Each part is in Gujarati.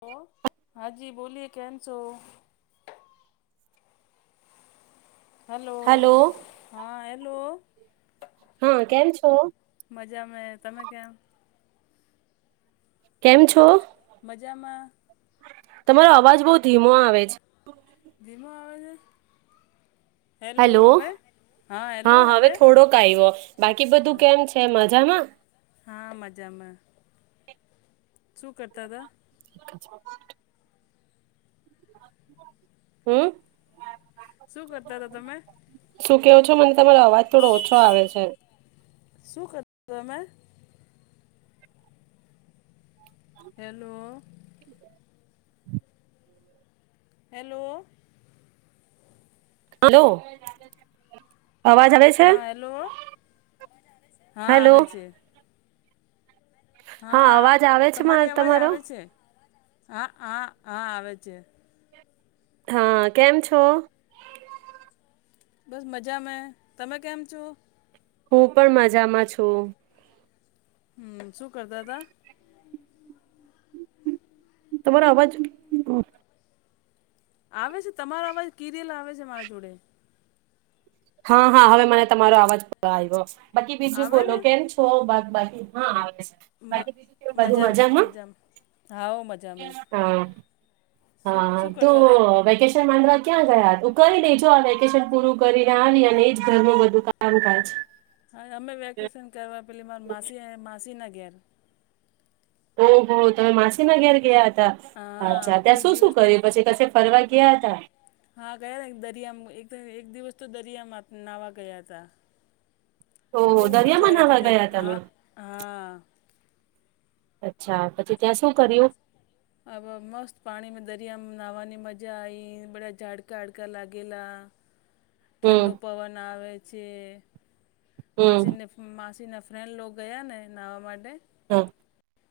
હ હા જી બોલીએ કેમ છો? હલ્લો. હાલો. હા હેલો. હા કેમ છો? મજામાં. તમે કેમ કેમ છો મજામાં તમારો અવાજ બઉ ધીમો આવે છે ધીમો આવે છે હેલો હા હવે થોડોક આવ્યો બાકી બધું કેમ છે મજામાં હા મજામાં, શું કરતા હતા? [inaudible] હમ. શું કરતા હતા તમે શું કેવો છો મને તમારો અવાજ થોડો ઓછો આવે છે? શું કર હતો અમે? હેલો. હેલો. હલો. આવાજ આવેે છે? હા હેલો હા હેલો. આવે છે હા અવાજ આવે છે મારે તમારી અવાજ તમારો આવે છે, હા હા હા આવે છે. હા કેમ છો? બસ મજા મે, તમે કેમ છો? હું પણ મજામાં છું. હમ શું કરતા તા? તમારો અવાજ આવે છે તમારો અવાજ કિ રેલ આવે છે મારા જોડે. હા હા હવે મને તમારો અવાજ આવ્યો. બાકી બીજું આવે બોલો ને કેમ છો બાકી હા આવે છે, મ બાકી બી કે બધું મજામાં? હા હો મજા મે. હા શું હા શું તો કરતા હતા વેકેશન માંડવા ક્યાં ગયા? તું કરી દેજો આ વેકેશન પૂરું કરી. ત આવી અને એજ ઘર ન બધું કામ કજ. હા અમે વેકેશન કરવા પેલી મારે માસી માસી ના ઘેર. ઓહહ તમે માછીના ઘેર ગયા હતા, હા અચ્છા ત્યાં કઈ શું શું કર દિવસથી પછી ક ફરવા ગયા હતા? હા ગયા દરિયામાં એક એક દિવસ તો દરિયામાં નાહવા ગયા હતા. બહુ ઓહો મજા દરિયામાં આઈતી નાહવા દરે ગયા હ તમે હા. અચ્છા પછી ત્યાં શું કર્યું? અબ મસ્ત પાણી મે દરિયા નહવાની મજા આઇ બડા ઝાડકા વાડકા લાગેલા. હમ ઠંડો પવન આવેે છે. હમ માસીને માસી ના ફ્રેન્ડ લોકો ગયા ને નાહવા માટે. હ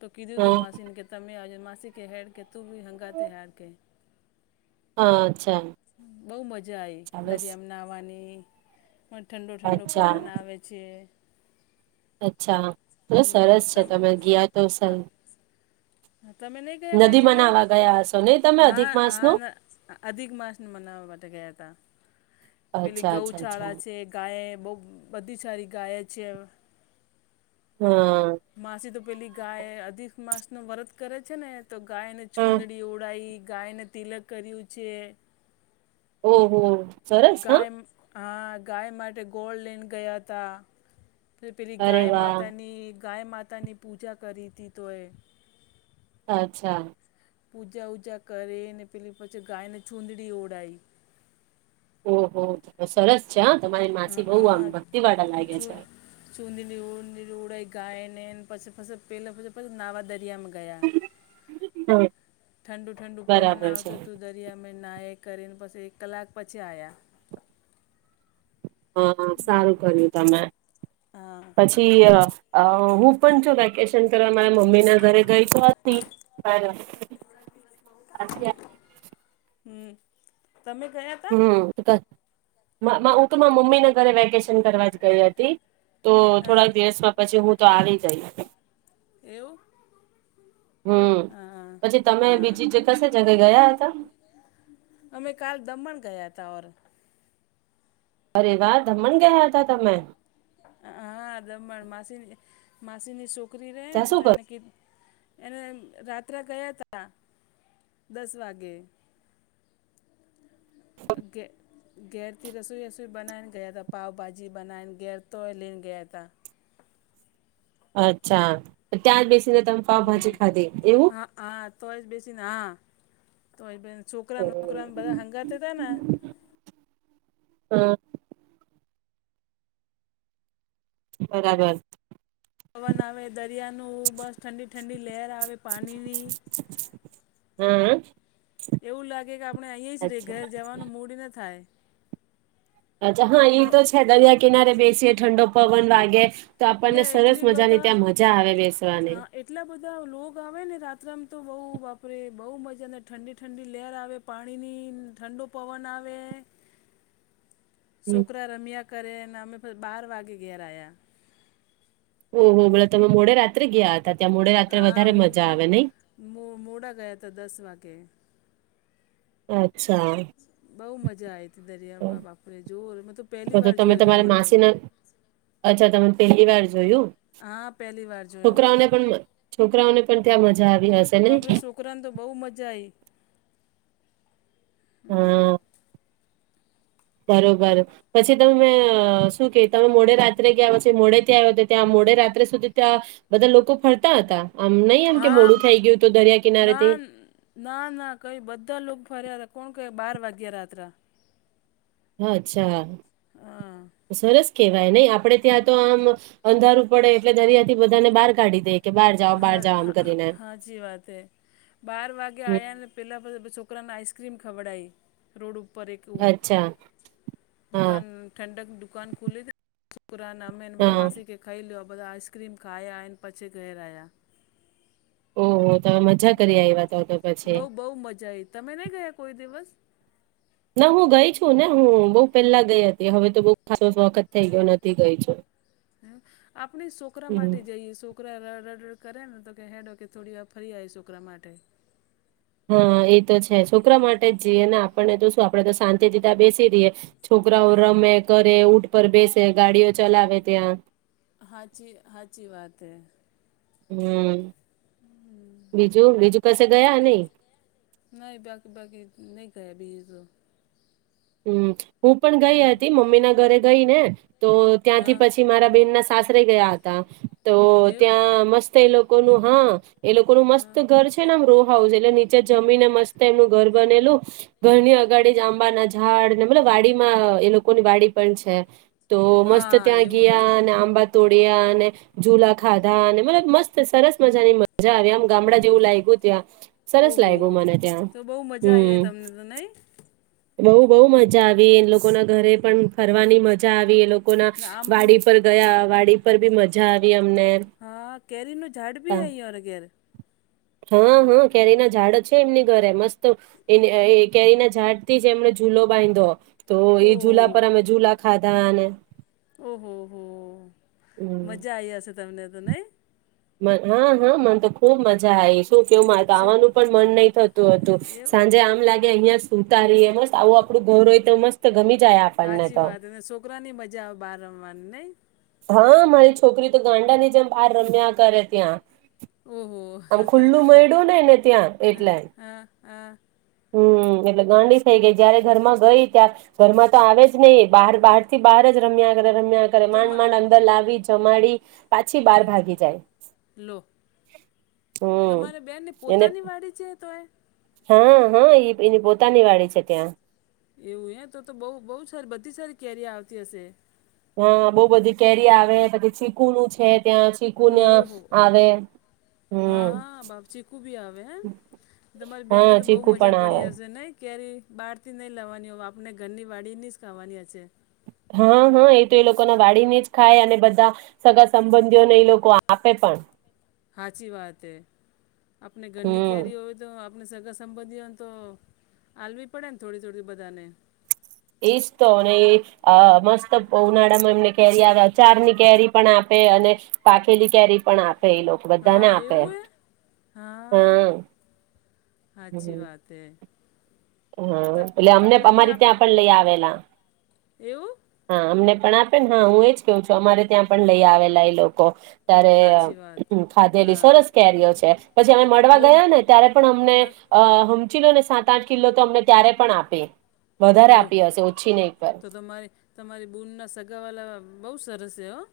તો હ કીધું તું માસીન કે તમેજ માસીક હેડ કે તું બી હંગા તયાર ક. અચ્છા બઉુ મજા આઈ સરસ દરિયામાં. બનાવાની, પણ ઠંડો ઠંડો અચ્છા પવન આવે છે. અચ્છા, તો હમ સરસ છે તમ તમે ગયા તો સહી. હા તમે નહી કહયા કઈ જગ્યા? ગયા હશો નહી તમે અધિક હા માસનું હ અધિક માસને મનાવવા માટે ગયા તા. પેલી અચ્છા અચ્છા અચ્છા ગૌચાળા છે ગાય બહ બધી સારી ગાય છે. હમ. માસી તો પેલી ગાય અધિક માસ ન વરત કરે છે ને. તો ગાયને હા છૂદડી ઓડાઈ ગાયને તિલક કર્યું છે. ઓહ. ગાય હા ગાય માટે ગોળ લઈન ગયા હતા. પેલી અરે ગાય વાહ! માતાની ગાય માતાની પૂજા કરી હતી તો એ. અચ્છા. પૂજા ઉજા કરીે ને પેલી પછી ગાયને ચુદડી ઓડાય. ઓહ સરસ છે હ તમારી માસી બહુ આમ ભક્તિ વાળા લાગે છે. ચુંંદીની ઉ ઉડાઈ ગાય ને પછી પછી પેલા પછી પછી નાવા દરિયા માં ગ. હમ્મ, ઠંડુ ઠંડુ પવન બરાબર છે. આવતું હતું. દરીયા મે ના એ કરીને પછી એક કલાક પછી આવ્યા હા હા સારું કર્યું તમે હા પછી તે અ હું પણ છું વેકેશન કરવા મારા મમ્મી ના ઘરે ગઈ તો હતી. હરા. [inaudible] હમ તમે ગયા. તા? હમ હું તો મમ્મી ઘરે વેકે કરવા ગઈ હતી તો હા થોડા દિવસમાં પછી હું તો આવી જઈ હતી. એવું. હમ હા પછી તમે હા બીજી કશે જગ્યા ગયા હતા. અમે કાલ દમણ ગયા હતા ઓર. અરે વા દમણ ગયા હતા તમે. હા દમણ માસીની માસીની છોકરી રહે ને ત્યાં શું તો કર એને ક. એને રાત્રે ગયા તા દસ વાગે [inaudible] ઘે ઘેરથી રસોઈ વસોઈ બનાન ગયા ત પાવભાજી બનાઈ ઘેર. તોય લીન ગયાતા. અચ્છા ત્યાં જ બેસીને તમે પાાવભાજી હમ ખાધી એવું. હા હા તોય જ બેસીને હા તોય બે છોકરાને છોકરાને બધા હંગા હતા ને. હા. બરાબર. પવન આવે દરિયા નુ બસ ઠંડી ઠંડી લહેર આવે પાણી ની હમ. એવું લાગે કે આપણે અહીં જ રે ઘેર જવાનું મૂડ ન થાય અચ્છા હા બ ઈ તો છે દરિયા કિનારે બેસીએ ઠંડો પવન વાગે તો ને આપણને સરસ એટલી મજા બધા ત્યાં મજા આવે બેસવાની. હા એટલા બધા લોગ આવે ને રાત્રમાં તો બહુ વાપરે બહુ મજાને ઠંડી ઠંડી લેર આવે. પાણીની ઠંડો પવન આવે. હમ છોકરા રમ્યા કરે અને અમે બાર વાગે ઘેર આવ્યા ઓહ બલો તમે મોડે રાત્રે ગયા હતા ત્યાં મોડે રાત્રે વધારે મજા આવે નઈ મુ મોડા ગયા તા દસ વાગે. અચ્છા. બહુ મજા આઈ હતી દરિયા બા બાપરે જોવ મ તો પહેલી વાર તમે જોયો તમારા દમણ તો. માસીના અચ્છા તમે પેલી વાર જોયું હા પહેલી વાર જોયો છોકરાઓને પણ છોકરાઓને પણ ત્યાં મજા આવી હશે. ને બાપરે છોકરાને તો બહુ મજા આવી. હમ. બરોબર. પછી તમે શું કે તમે મોડે રાત્રે ગયા પછી મોડે ત્યાં આવ્યા ત્યાં મોડે રાત્રે સુધી ત્યાં. બધા લોકો ફરતા હતા આમ નહી આમ કે હા મોડું થઈ ગયું હતું દરિયા કિનારેથી. ના ના ના કઈ બધા લોકો ફર્યા હતા કોણ ક બાર વાગ્યા રાત્રે અચ્છા. હા. સરસ કેવાય નહી આપડે ત્યાં તો આમ, અંધારું પડે એટલે દરિયા થી બધાને બહાર કાઢી દે. કે બહાર જાઓ બહાર જાઓ આમ કરી. ને. સાચી વાત હ, બાર વાગે હમ આવ્યા ને પહેલાંછ છોકરાને આઈસ્ક્રીમ ખવડઈ. રોડ ઉપર એક, અચ્છા હા દુકાન ઠંડક દુકાન ખુલ્લે. શુકરાાન અમેન બ્ર હા માસી કે ખાઈ લ્યો બધા આઈસક્રીમ ખાયા એ પછી ઘેરરાયાં. [unintelligible] ઓ તમે મજા કરી આવ્યા તો તો પછી. બઉ બહુ મજા એ તમે નહીં ગયા કોઈ દિવસ? ના હું ગઈ છું ને હું બઉુ પેલા ગઈ હતી હવે તો બહ ખ વખત થઈ ગયો નથી ગઈ છું. આપણે છોકરા હમ માટે જઈએ છોક છોકરા રડડ કરે ને તો હેડો કે થોડી વાર ફરી આવી છોકરા માટે. હા એ તો છે છોકરા માટે જઈએ ને આપણને જોશું આપડે તો શાંતિ દિતા બેસી રઈએ. છોકરાઓ હા રમે કરે ઉઊટ પર બેસે ગાડીઓ ચલાવે ત્યાં. હાચી હાચી વાત હૈ. હમ, બીજું બીજું કસે ગયા નઈ? નહી બાકી બાકી નહી ગયા ભી તો. હમ હું પણ ગઈ હતી મમ્મી ના ઘરે ગઈ ને તો ત્યાંથી હા પછી મારા બેહેન ના સાસરે ગયા હતા, તો એવું ત્યાં મસ્ત એ લોકોનું હા. એ લોકોનું મસ્ત હા ઘર છે. મ રો હાઉસ એટલે નીચે જમી ને મસ્ત એમનું ઘર બનેલું, ઘરની અગાડી જ આંબા ના ઝાડ ને મતલબ વાડીમાં એ લોકોની વાડી પણ છે. તો મસ્ત હા ત્યાં એવું હે ગયા અને આંબા તોડિયા અને, ઝૂલા ખાધા અને મતલબ મસ્ત સરસ મજાની મજા આવી આમ. ગામડા જેવું લાગ્યું ત્યાં, સરસ ઓહો લાગ્યું મને ત્યાં હમ. હને. બઉ બહુ મજા આવી એ લોકો ના ઘરે પણ ફરવાની મજા આવી એ લોકો ના, ને આમ વાડી પર. ગયા વાડી પર બી મજા આવી અમને. હા કેરી ન ઝાડ ભી આઈ હો ઘેર. હા હા કેરી ના ઝાડ જ છે એમની ઘરે મસ્ત, એ કેરી ના ઝાડ થી એમણે ઝૂલો બાંધો, તો એ ઓહો ઝૂલા પર અમે ઝૂલા ખાધાને. ઓહોહ મજા આવી હશે તમને તો નહી. હા હા મને તો ખુબ મજા આવીશ. કેવું શોક આવાનું પણ મન નહી થતું હતું, એવું સાંજે આમ લાગે અહિયાં ઉતારીએ મ આવું આપડું ઘઉર હોય તો મસ્ત ગમી જાય. આપણને સાચી તો વાત અને છોકરા ની મજા આવે બાર રમવાની ન. હા મારી છોકરી તો ગાંડા ની જેમ બાર રમ્યા કરે ત્યાં. ઓહો આમ ખુલ્લું મળડ્યું નહ ને ત્યાં એટલે. હા હા હમ એટલે ગાંડી થઇ ગઈ જયારે ઘર માં ગઈ ત્યારે ઘરમાં તો આવે જ નહીિ બહાર બહાર થી બહાર જ રમ્યા કર રમ્યા કરે તો માંડ તમા માંડ અંદર લાવી જમાડી, પાછી બાર ભાગી જાય. લો હમ તમારે બેનને એને પોતાની વાડી છે તોય? હા હા એ એની પોતાની વાળી છે ત્યાં. એવું એ તો તો બહુ બહુ સારી બધી સારી કેરી આવતી હશે. હા, બહુ બધી કેરી આવે પછી ચીકુ નું છે ત્યાં ચીકુના ઓહો આવે હમ હા, બાપચીકુ બી આવે હમ તમારી બેહેનને હા તો બહુ ચીકુ પણ મજા આવે પડી હશે નહી? ક્યારે બહારથી નહીં લેવાની હોય આપને ઘરની વાડીની જ ખાવાની હશે. હા હા એ તો એ લોકોના વાડીને જ ખાય અને બધા સગા સંબંધીઓને એ લોકો આપે પણ. હાચી વાત હે. આપને ઘરની હમ કરી હોવે તો આપ આપને સગા સંબંધીઓને તો હવી પડે ને થોડી થોડી બધાને. એ જ તો અને એ અહ મસ્ત ઉનાળામાં એમને કેરી આવે અચાર ની કેરી પણ આપે અને પાખેલી કેરી પણ આપે એ લોકો બધા ને હા આપે. એવું હે હા, હાચી વાત હે. ત હા, એટલે અમને તમને બી અમારી ત્યાં આપી પણ લઈ આવેલા. એવું? હા, અમને પણ આપે ને હા હું એજ કેવું છું. અમારે ત્યાં પણ લઈ આવેલા એ લોકો ત્યારે સાચી વાત ખાધેલી, હા સરસ કેરીઓ છે પછી અમે મળવા બહુ ગયા ને ત્યારે પણ અમને હા અહ હમ્મ, સમજી લોને સાત-આઠ કિલો તો અમને ત્યારે પણ આપે. વધારે આપી હશે ઓછી નહી પણ. તમારે તમારી દૂરના સગાવાલા બહુ સરસ છે, હા.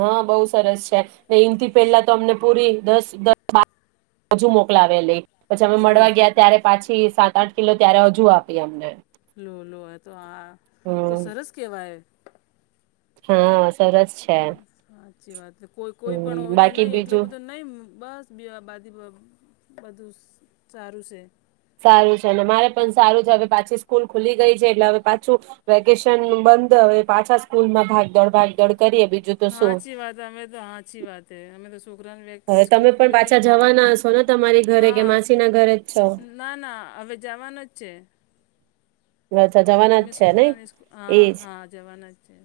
હા, બહુ સરસ છે ને ને એનથી પેલા તો અમને પૂરી દસ દ બાર હજુ મોકલાવે લઈ પછી અમે લો મળવા ગયા ત્યારે પાછી સાત-આઠ કિલો ત્યારે હજુ આપી અમને. લો, લો હતો હા તો હમ સરસ કેવાય. હા, સરસ. છે હમ્મ, હાચી વાત કોઈ પણ હમ હોય તો બાકી નહી એટલો બીજું બધો નહી બસ બિયાં બાદી બધું સારું છે. સારું છે અને મારે પણ સારું છે, હવે પાછી સ્કૂલ ખુલી ગઈ છે એટલે હવે પાછું વેકેશન બંધ હવે પાછા સ્કૂલમાં ભાગ દોડ-ભાગ ભાગ-દોડ કરીએ, બીજું તો હા, શું હાચી વાત અમે તો હાચી વાત અમે તો છોકરા ને કે હવે તમે પણ સ્કૂલ ગઈ પાછા તો જવાના હશો ને તમારી ઘરે હા કે આમ માસીના ઘરે જ છો ના ના હવે જવાનાજ છે. અચ્છા જવાના જ અમે છે નહી છોકરાને સ્કૂ- હા એજ હા જવાના જ છે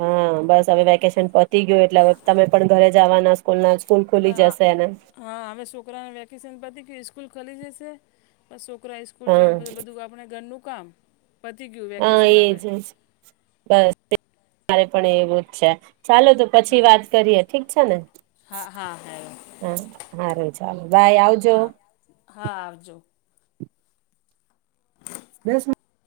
હા, બસ હવે વેકેશન પતી ગયું એટલે હવે તમે પણ ઘરે જવાના. કૂલના સ્કૂલ ખુલી ના હા જશે અને હા, હવે છોકરાને વેકેશન પતી ગયું કે સ્કૂલ ખાલી જશે બસ છોકરા સ્કૂલ હા જોઈને પછી બધું આપણે ઘરનું કામ પતી ગયું હા વેકેશન હવે. એજ એજ બસ મારે પણ એવું જ છે. ચાલો તો પછી હા વાત કરીએ ઠીક છે ને? હા હા હા હા, હારું ચાલો, બાય આવજો. હા હા, આવજો. દસ